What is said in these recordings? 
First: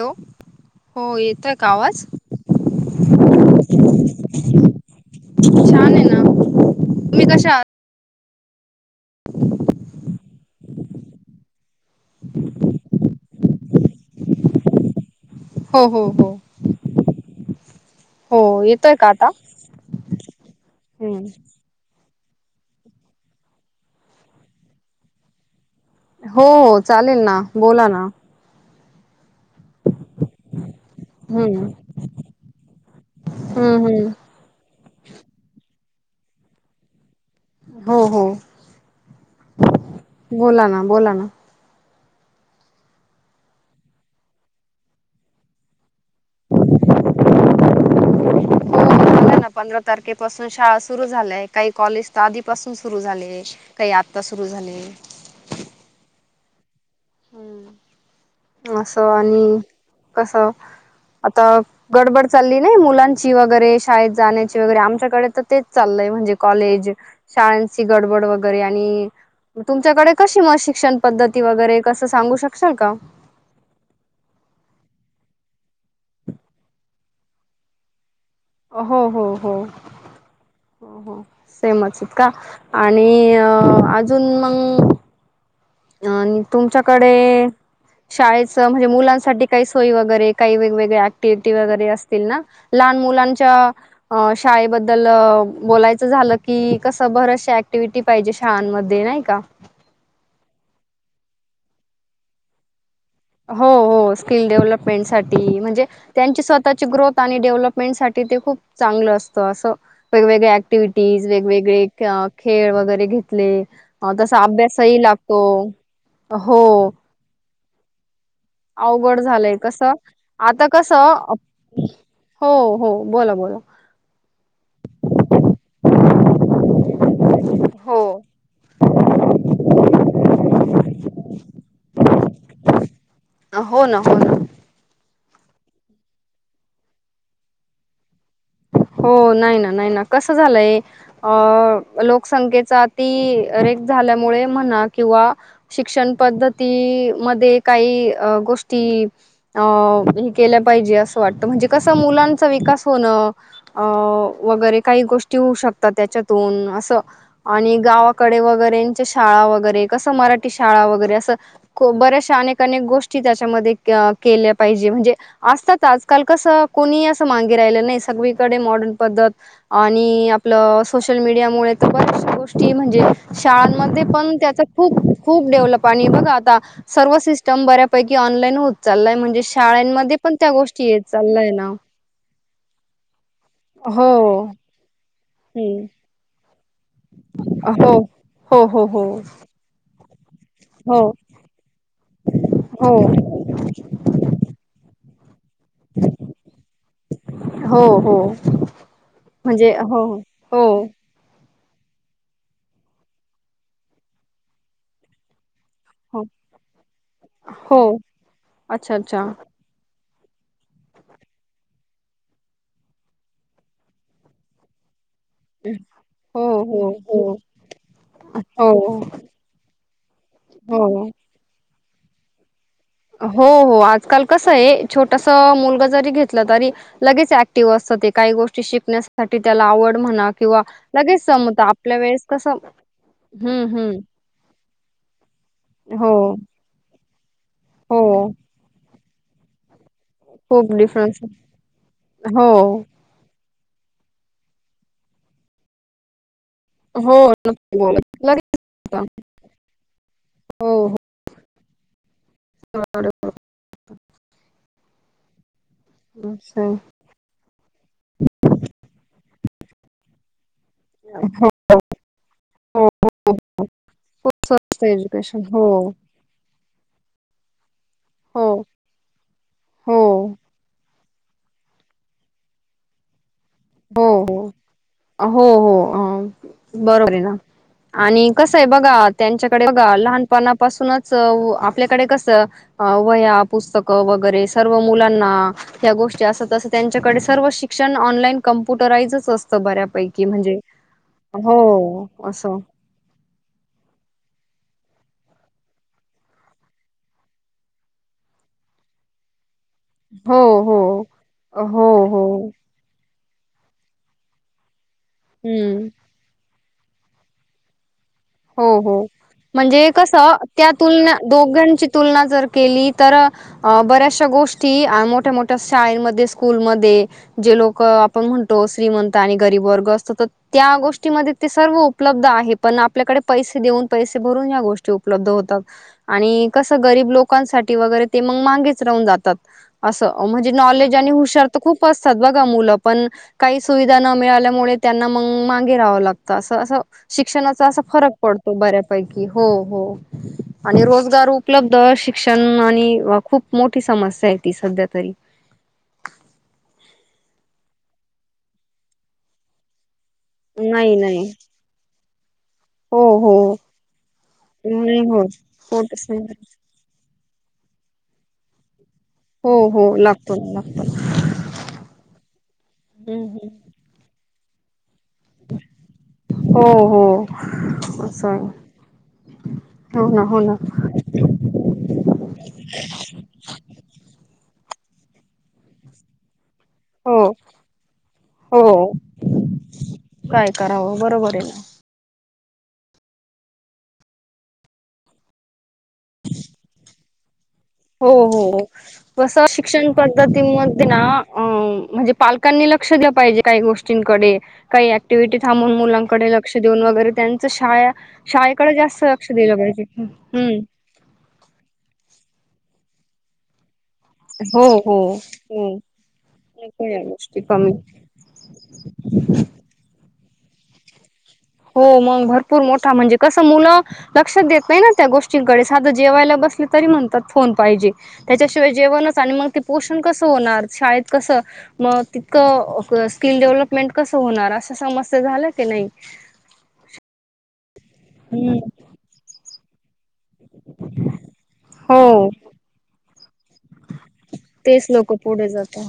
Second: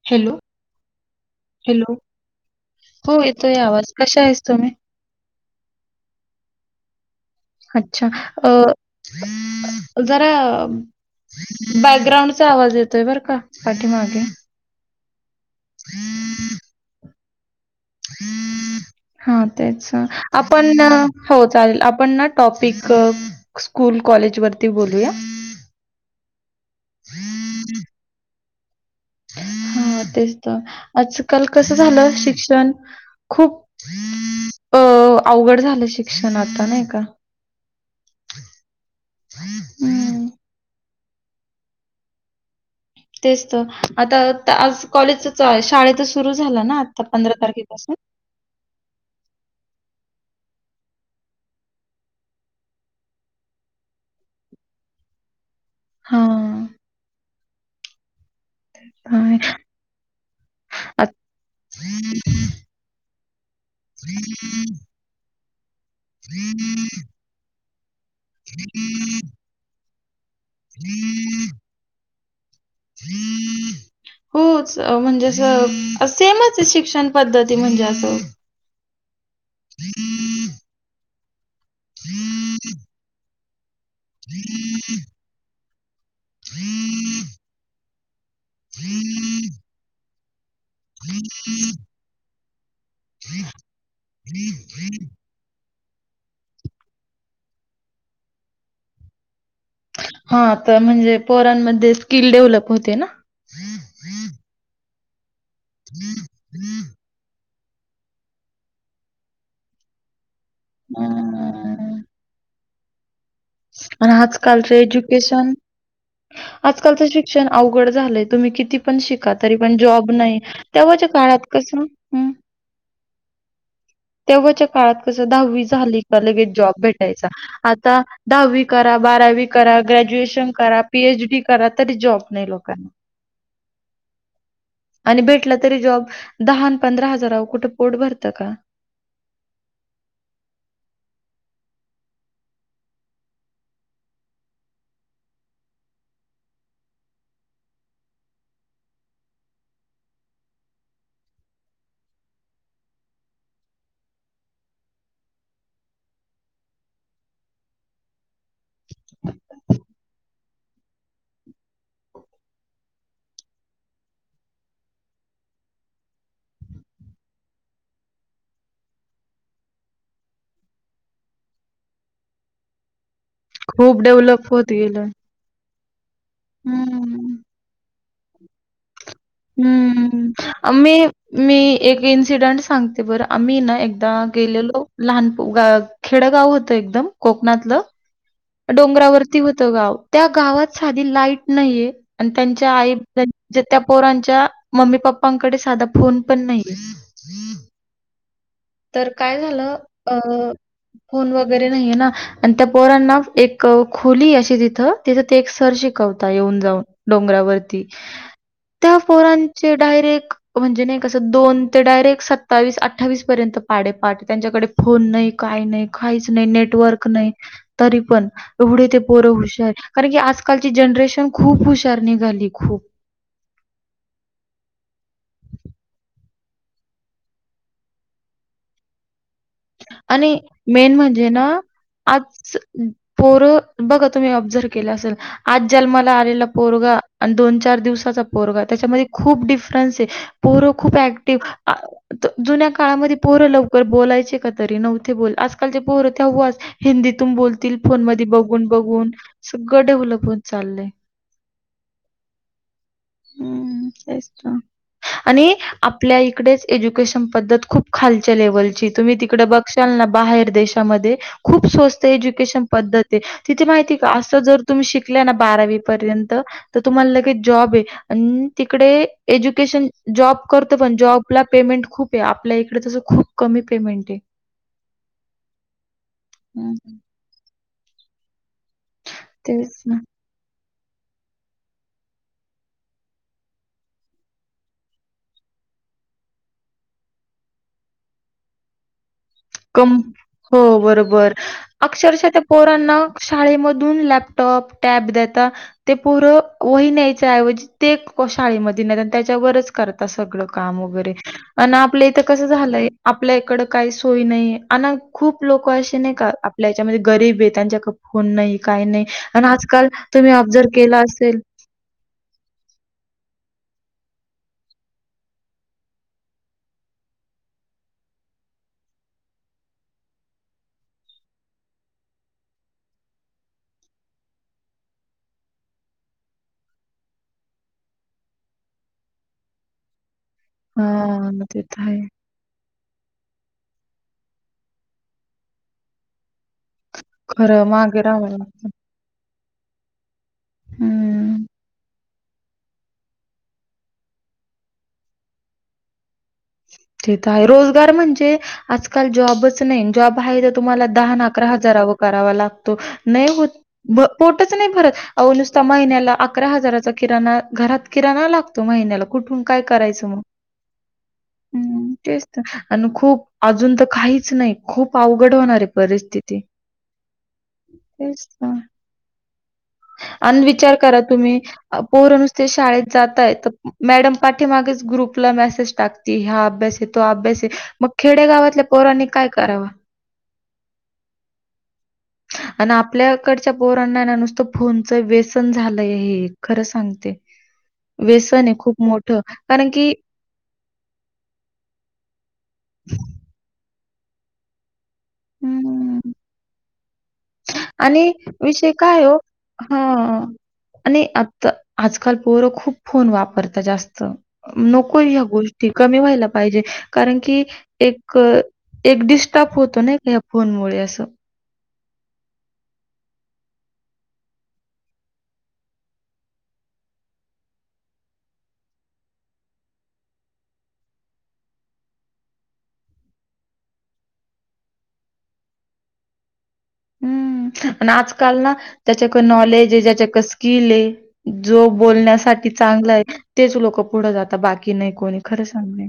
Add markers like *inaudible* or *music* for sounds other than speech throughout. Hello हो येतोय का हॅलो. आवाज? हो येतोय यावाज कश आहेस तुम्ही छान आहे ना तुम्ही कशा आहात अच्छा अ *inaudible* जरा बॅकग्राउंडचा आवाज येतोय बरं का पाठीमागे हो हो हो हो येतोय का आता हा तेच आपण हम्म हो चालेल आपण ना टॉपिक स्कूल कॉलेज वरती बोलूया हो हो चालेल ना बोला ना *inaudible* तेच तर आजकाल हम्म कस झालं शिक्षण खूप हम्म हम्म अ अवघड झालं शिक्षण आता नाही का हो हो हं, बोला ना बोला ना तेच तर आता आज कॉलेज शाळ तर सुरू झालं ना आता पंधरा तारखे *unintelligible* झालं पंधरा तारखे पाासून शाळा सुरु झालय काही कॉलेज तर आधीपासून सुरू झाली काही आता सु सुरू झाले *inaudible* हां, ह् अस हां. आणि कस आता गडबड चालली नाही मुलांची वगैरे शाळेत जाण्याची वगैरे आमच्याकडे तर तेच चाललंय म्हणजे कॉलेज शाळची गडबड वगैरे आणि मग तुमच्याकडे कशी मग शिक्षण पद्धती वगैरे अस सांगू शक शाल का होच म्हणजे अस सेमच शिक्षण पद्धती म्हणजे असं हो हो *inaudible* हो हो सेमच हायत का आणि अ अजून मंग आणि तुमच्याकडे शाळेच म्हणजे मुलांसाठी काही सोय वगैरे काही वेगवेगळ्या ऍक्टिव्हटी वगैरे असतील ना लहान मुलांच्या अ शाळेबद्दल बोलायचं झालं की कसं बरचशा ऍक्टिव्हटी पाहिजे शाळांमध्ये नाही का हा तर म्हणजे पोरांमध्ये स्किल डेव्हलप होते ना हो हो स्किल डेव्हलपमेंट साठी म्हणजे त्यांची स्वतःची ग्रोथ आणि डेव्हलप पमेंट साठी खूप चांगल असतं अस वेगवेगळ्या अँक् क्टिव्हटीज वेगवेगळे हम्म. खेळ वगैरे घेत आणि तसा आजकालच अभ्यास ही लागतो एज्युकेशन हो आजकालचं शिक्षण अवघड झालंय तुम्ही किती पण अवघड शिका झालंय तरी पण कसं जॉब नाही आता तेव्हाच्या् कसं काळात कसं हो हो बोला बोला तेव्हाच्या काळात कस दहावी झाली ली बी जॉब भेटायचा हो आता दहावी करा बारावी करा ग्रॅज्युएशन करा पीएचडी करा तरी जॉब नाही लोकांना हो ना हो ना आणि भेटला तरी जॉब दहा पंधरा हजाराह कुठे पोट भर हो नाही ना नाही ना कसं झालंय अ लोकसंख्येचा ति रेख झाल्यामुळे म्हणा किंवा शिक्षण पद्धती का गोष्टी केल्या पाहिजे अस वाटत म्हणजे मुलांचा विकास होणं अ वगरे काही गोष्ट होऊ शकतात त्याच्यातून अस आणि गावाकडे रे शाळा वगैरे कस मराठी शाळा वगैरे असं बऱ्याचशा अनेक अनेक गोष्टी के पाहिजे म्हणजे असतात आजकाल कस कोणी अस मागे राहिलं नाही सगळीकडे मॉडर्न पद्धत आणि आपलं सोशल मीडियामुळे तर बऱ्याचश गोष्टी म्हणजे खूप शाळांमध्ये पण डेव्हलप त्याच होत खूप गेलं. खूप डेव्हलप आणि बघ आता सर्व हम्म. सिस्टम बऱ्या ैकीऑलाईन हो हम्म मी येत चाललाय मी ना एक इन्सिडेंट सांगते बरं आम्ही ना हो एकदा गेलेलो लहान हम्म खेडगाव होतं एकदम कोकणातलं हो हो हो हो डोंगरावरती होत गाव त्या गावात हो साधी लाईट नाहीये आणि त्यांच्या आई हो जे त्या पोरांच्या मम्मी पप्पांकडे साधा फोन पण नाही हो हो तर काय म्हणजे झालं हो हो फोन व त्या पोर एक खोली तिथ त सर हो शिकवता येऊन जाऊन हो डोंगरावरती अच्छा त्या अच्छा पोरांचे डायरेक्ट म्हणजे नाही कसं दोन ते डायरेक्ट सत्तावीस अठ्ावीस र्यंत पा त्यांच्याकडे फोन नाही काही नाही काहीच हो नाही हो नेटवर्क हो नाही तरी पण हो एवढे ते पोर हु कारण क आजकालची हो जनरेशन खूप हुशार निघाली खूप हो हो आजकाल कस आहे छोटस मुलग जरी घेतलं तरी लगेच ऍक्टिव्ह असत काही गोष्टी शिकण्यासाठी त्याला आवड म्हणा आणि किंवा मेन लगेच म्हणजे ना, जमत आपल्या वेळेस कसं आज हम्म हम्म ऑबझर्व केलं असेल आज जन्माला आलेला पोरगा आणि दोन चार हो. दिवसाचा पोरगा त्याच्यामध्ये खूप डिफ फ पोर खूप डिफरन्स आहे. ऍक्टिव्ह जुन्या हो, काळामध्ये पोरं लवकर बोलायचे तरी न्ह बोल आजकालचे पोर ते ह हो. हिंदीतून नक्की बोलतील बोलत. फोन म लगेच बघून होतं. बघून सगळं ढवलपून हो, चाललंय हो. हम् तेच तो आणि आपल्या इकडेच हो, एज्युकेशन पद्धत खूप खालच्या लेवलची तुम्ही त बाहे दे खत प हो. त मा तम् श एज्युकेशन. हो, बार् तु ले जब हो, तिकडे एज्युकेशन हो, जॉ करत पण जब आपला पेमेंट खूप आहे आपल्या इकडे तसं खूप कमी हो, पेमेंट आहे हो हो हं, हं. बरोबर आहे ना आणि कसं आहे बघा त्यांच्याकडे तेच ना. बघा लहानपणा पासूनच आपल्याकडे कसं वया पुस्तकं वगैरे सर्व मुलांना ह गोष्टी असतं त्यांच्याकडे सर्व शिक्षण ऑनलाइन कम्प्युटराजच असतं कम बऱ्यापैकी म्हणजे हो बरोबर हो अक्षरशः त्या असं पोरांना शाळेमधून लॅपटॉप टॅब दता ते पूरं वही न्यायचऐवजी ते शाळेमध्ये न त्याच्यावरच स हो हो काम वरे हो आप इथ हो कस झालंय आपल्या इड का होय नाही अ खूप लोक हम्म असे नाही का आपल्या याच्यामध्ये गरीब आहे त्यांच्या ख हो हो म्हणजे कस तुम्ही ऑब्झर्व्ह त्या केलं तुलना असेल दोघांची तुलना जर केली तर अ बऱ्याचशा गोष्टी मोठ्या मोठ्या शाळेमध्ये स्कूलमध्ये जे लोक आपण म्हणो श्री म्हण आणि गरीब वर्ग असत तर त्या गोष्टीमध्ये ते सर्व उपलब्ध आहे पण आपल्याकडे पैसे देऊन पैसे भरून या गोष्टी उपलब्ध होतात आणि कस गरीब लोकांसाठी वगर ज म्हणजे न हु हां, ते तर खप आहे. असतात पण काही सुविधा न मिळाल्यामुळे त्यांना मग मागे राहावं लागतं असं असं खरं शिक्षणाचा असा मागे फरक राहावं पडतो लागतं. बऱ्यापैकी हो हो आणि रोजगार हं. उपलब्ध शिक शण खूप मोठी समस्या आहे ती सध्या तरी ते आहे रोजगार म्हणजे आजकाल जॉबच नाही जॉब आहे तर तुम्हाला नाही दहा नाही अकरा हजारा वं करावा लागतो हो पोटच नाही भरत हो अ नुस होच महिन्याला अकरा हजाराचा किराणा घरात किरा ना लागतो महिन्याला कुठून हो काय हो करायचं मग लागतो ना लागतो ना हम् तेच तर आणि हम्म खूप हम्म. अजून तर काहीच नाही खूप पावघड होणार आहे परिस्थिती हो हो असं तेच आहे. हो अन हो ना विचार करा तुम्ही पोर नुसते शाळेत जाताय तर मॅडम पाठीमागेच ग्रुप म टा अभ्यास आहे तो हो अभ्यास आहे मग खेडेगावातल्या हो पोरांनी काय कराव हो बरोबर आहे ना आणि आपल्याकडच्या पोरणाना नुसतं फोनचं व्यसन झालंय हे खरं सांगते हो व्यसन आहे हो खूप मोठं. बस कारण की शिक्षण पद्धती म ना अ म्हणजे पालकांनी लक्ष दिलं पाहिजे काही गोष्ट डे काही ऍक्टिव्हटी थांबून हं. मुलांकडे लक्षऊन वैरे शा आणि विषय शाळेकडे काय जास्त आहे ओ लक्ष दिलं पाहिजे हां. हम् आणि आता आजकाल पोरो खूप फोन वापरत जास्त हो हो नको ह्या हो गोष्टी कमी व्हायला पाहिजे नको या कारण गोष्टी की कमी एक डिस्टब होतो नाही का या फोनमुळे असं हो मग भरपूर मोठा म्हणजे कसं मुलं लक्षात देत नाही ना त्या गोष्टींकडे साधं जेवायला बस अस तरी म्हणतात फन पाहिजे त्याच्याशिवाय जेवणच आणि मग ते पोषण कसं होणार शाळेत कसं मग तितकं स्किल डेव्हलपमेंट कस होणार अस समस्या झाल्या की नाही हम्म आणि आजकाल ना हम्म ज्याच्याक नॉलेज ज्याच्या स्किल आहे जो हो बोलण्यासाठी चांगला आहे तेच लोक पुढं जातात बाकी तेच नाही लोक कोणी खर पुढे जात सग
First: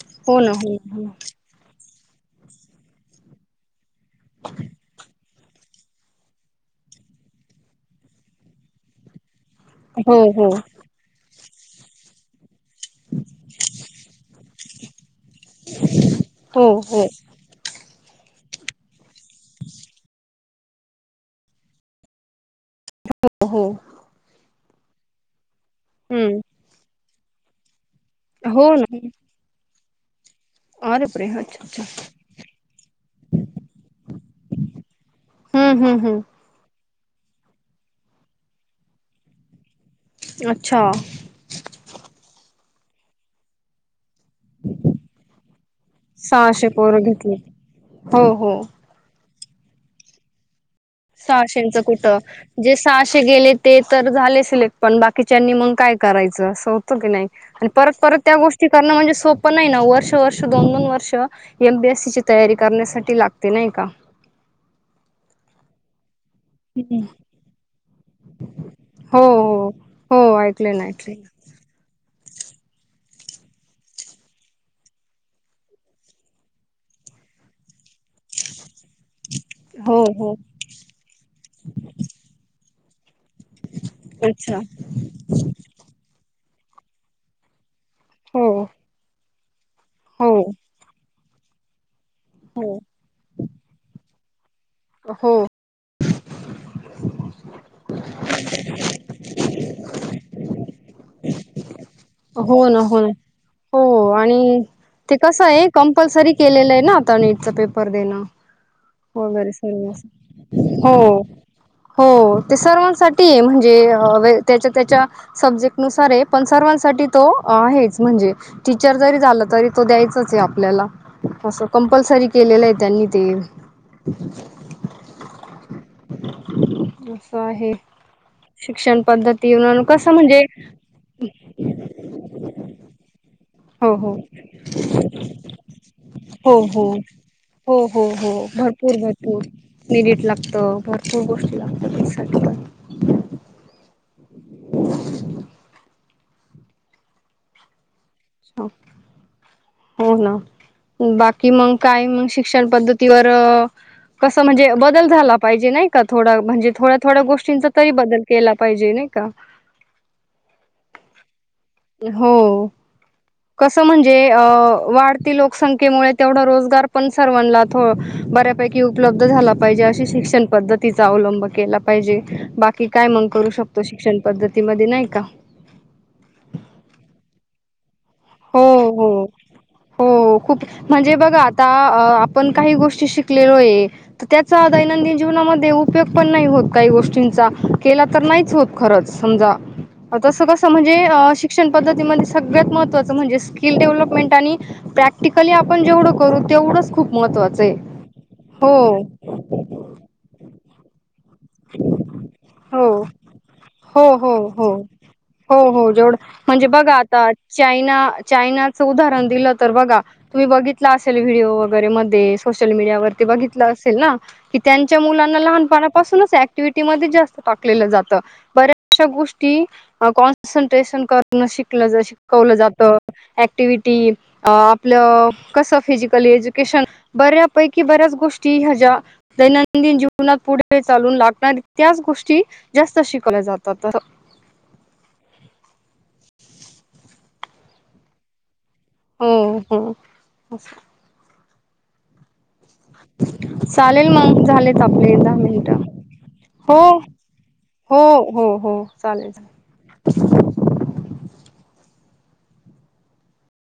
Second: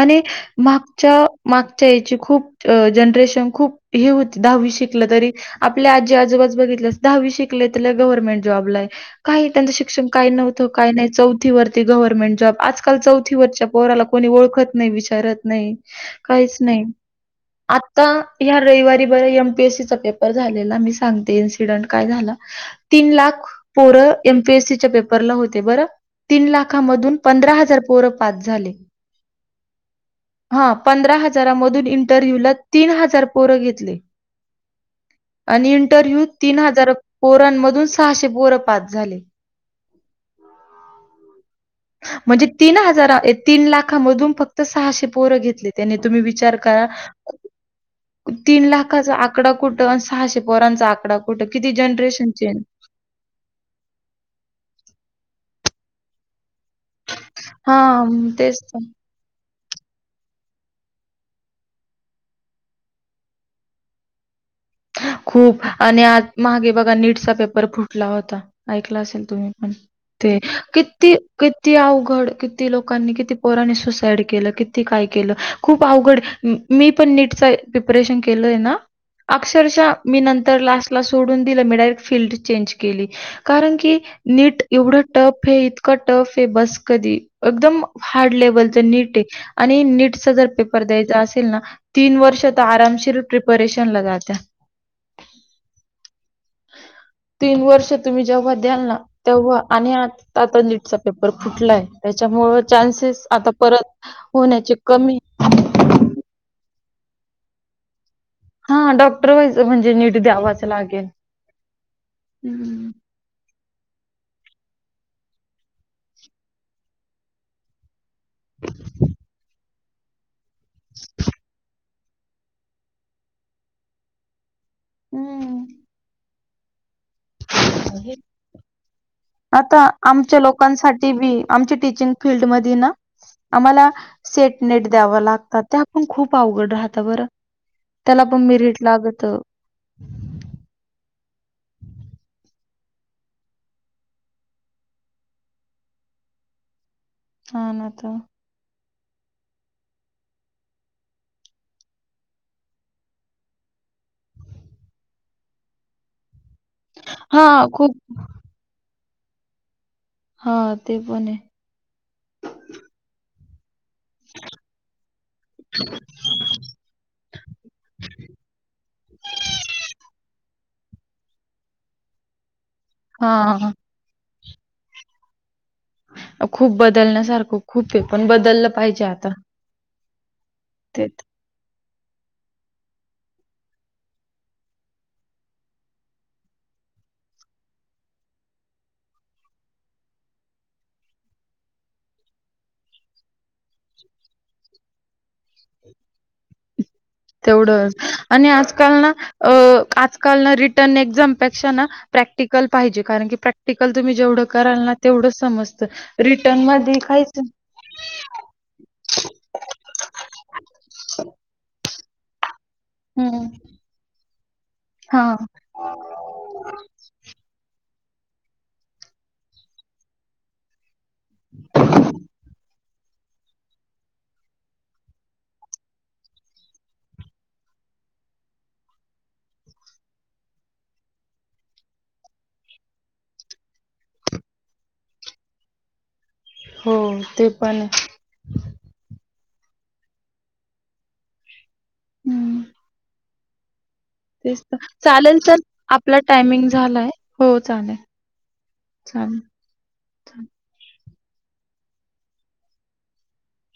आणि हो ना हो ना मागच्याग याची खूप जनरेशन खूप हे होती दहावी शिकलं तरी आपल्या आजी आजोबा बघितल्यास दहावी शिकले त्या गव्हर्नमेंट जॉबला काही त्यांचं शिक्षण हो काय हो नव्हतं काय नाही चौथी वरती गव्हर्नमेंट जॉब आजकाल चौथीवररच्या पोहराला कोणी ओळखत नाही विचारत नाही काहीच हो नाही हो आ आता ह रविवारी बर एमपीएससीचा पेपर झालेला मी सांगते इन्सिडेंट काय झाला तीन लाख हो पोरं एमपीएससीच्या पेपरला होते बर तीन हम्म लाखामधून पंधरा हजार पोर पाच हो झाले ना हा अरे पंधरा बापरे अच्छा अच्छा हजारामधून इंटरव्ह्यूला तीन हजार पोरं घेतले आणि हम्म हम्म हम्म इंटरव्ह्यू तीन हजार पोरांमधून सहाशे पोर पाच झाले अच्छा म्हणजे तीन हजार तीन ला मधून फक्त सहाशे पोर घेतले त्यानी तुम्ही विचार सहाशे करा पोरं घेतली हो हो तीन लाखाचा आकडा कुठं सहाशे पोरांचा आकडा कुठं किती सहाशेचं कुठं जनरेशन चेंज जे सहाशे गेले ते तर झाले सिलेक्ट पण बाकीच्यांनी मग काय करायचं असं होतं की नाही आणि परत हां, परत त्या तेच गोष्टी तर. करणं म्हणजे सोप पण नाही ना वर्ष वर्ष दोन दोन वर्ष एमबीएससीची तयारी करण्यासाठी लागते नाही का खूप आणि आज महागे बघा नीटचा पेपर फुटला होता ऐकला असेल हो तुम्ही पण हो ते हो ऐकले ना किती ऐकले ना. किती अवघड किती लोकांनी किती पोराने सुसाड केलं किती काय केलं खूप अवघड मी पणट प्रिपरेशन केलंय ना अक्षरशः हो मी हो नंतर लास्टला सोडून दिलं मी डायरेक्ट फीलल्ड चेंज केली कारण की अच्छा नीट एवढं टफ हेै इतका टफ ब कधी एकदम हार्ड हो लेवल नीट आहे आणि नीट हो जर पेपर द्या अस तीन वर्ष तर हो आरामशीर प्रिपरेशन ला जाते हो ह तीन वर्ष तुम्ही जेव्हा द्याल ना तेव्हा आणि आता नीटचा पेपर फुटलाय त्याच्यामुळे हो ना हो ना चान्सेस आता हो परत आणि होण्याचे ते कमी कसं आहे कंपल्सरी केलेलं आहे ना आता नीटचा पेपर देणं हा डॉक्टर वगैरे व्हायचं म्हणजे नीट द्यावाच सर्व हो लागेल. हो ते हम्म. सर्वांसाठी आहे म्हणजे ज त्याच्या त्याच्या सब्जेक्ट नुसार पण सर्वांसाठी तो आहे म्हण टीच जरी झा तरी तो द्याच आपल्याला कपल्सरी केलेलं आहे त्यांनी ते हम्म. बर आहे शिक्षण पद्धती आता म्हणून कसं आमच्या म्हणजे लोकांसाठी बी आमच्या टीचिंग फीलल्डमध्ये ना आम्हाला हो हो सेट नेट द्याव लागतात ते आपण खूप हो अवघड हो राहत बरं हो हो त्याला हो पण मिरिट भरपूर लागत. भरपूर मेरिट लागत भरपूर गोष्टी लागत पैसा पण हा नाता हो ना बाकी मग काय मग शिक्षण पद्धतीवर कसं म्हणजे बदल झाला पाहिजे नाही का थोडा म्हणजे थोड्या थोड्या हा गोष्टींचा तरी खूप बदल केला पाहिजे नाही का हा ते पण आहे हो कसं म्हणजे अ वाढती लोकसंख्येमुळे तेवढा रोजगार पण सर्वांनाला बऱ्यापैकी उपलब् झाला पाहिजे अशी शिक्षण पद्धत तिचा अवलंब केला पाहिजे बाकी काय मग करू हा शकतो शिक्षण पद्धतीमध्ये नाही का खूप बदलण्या सारखं खूप ते पण हो बदललं पाहिजे हो आता हो खूप म्हणजे तेच बघा आता आपण काही गोष्टी शिकलेलो आहे तर त्याचा दैनंदिन जीवनामध्ये उपयोग पण नाही होत का गोष्टींचा केला तर नाहीच होत खरंच समजा तसं कसं म्हणजे शिक्षण पद्धतीमध्ये सगळ्यांत महत्त्वाच स्किल डेव्हलपमेंट आणि प्रॅक्टिकली जेवढ आपण करू तेवढेच तेवढंच आणि आजकाल ना अ आजकाल ना रिटर्न एक्झाम हो पाहिजे कारण की प्रॅक्टिकल तुम्ही हो हो जेवढं हो कराल ना तेवढेच हो समजत हो जेवढं रिटर्न प म्हणजे बघा आता चायना चायनाचं उदाहरण दिलं तर बघा तुम्ही बघितलं असेल व्हिडिओ सोशल मीडियावर हं. बघितले असेल क त्यांच्या हां. मुलांना लहानपणापासूनच ऍक्टिव्हिटी मध्ये जास्त टाकले जाते बऱ्याचशा गोष्टी कॉन्सन्ट्रेशन करून शिकलं शिकवलं जाते ऍक्टिव्हिटी आपलं कसे फिजिकल एज्युकेशन बऱ्यापैकी ब गोष्टी ह्याच्या्या दैनंदिन जीवनात पुढे चालून लागणार त्याच गोष्टी जास्त शिकवल्या जातात *unintelligible* हो ते पण हो हो अस हम्म चालेल मग झालेत आपले दहा चालेल सर मिनटं आपला टायमिंग हो हो झालाय. हो हो हो हो चालेल ह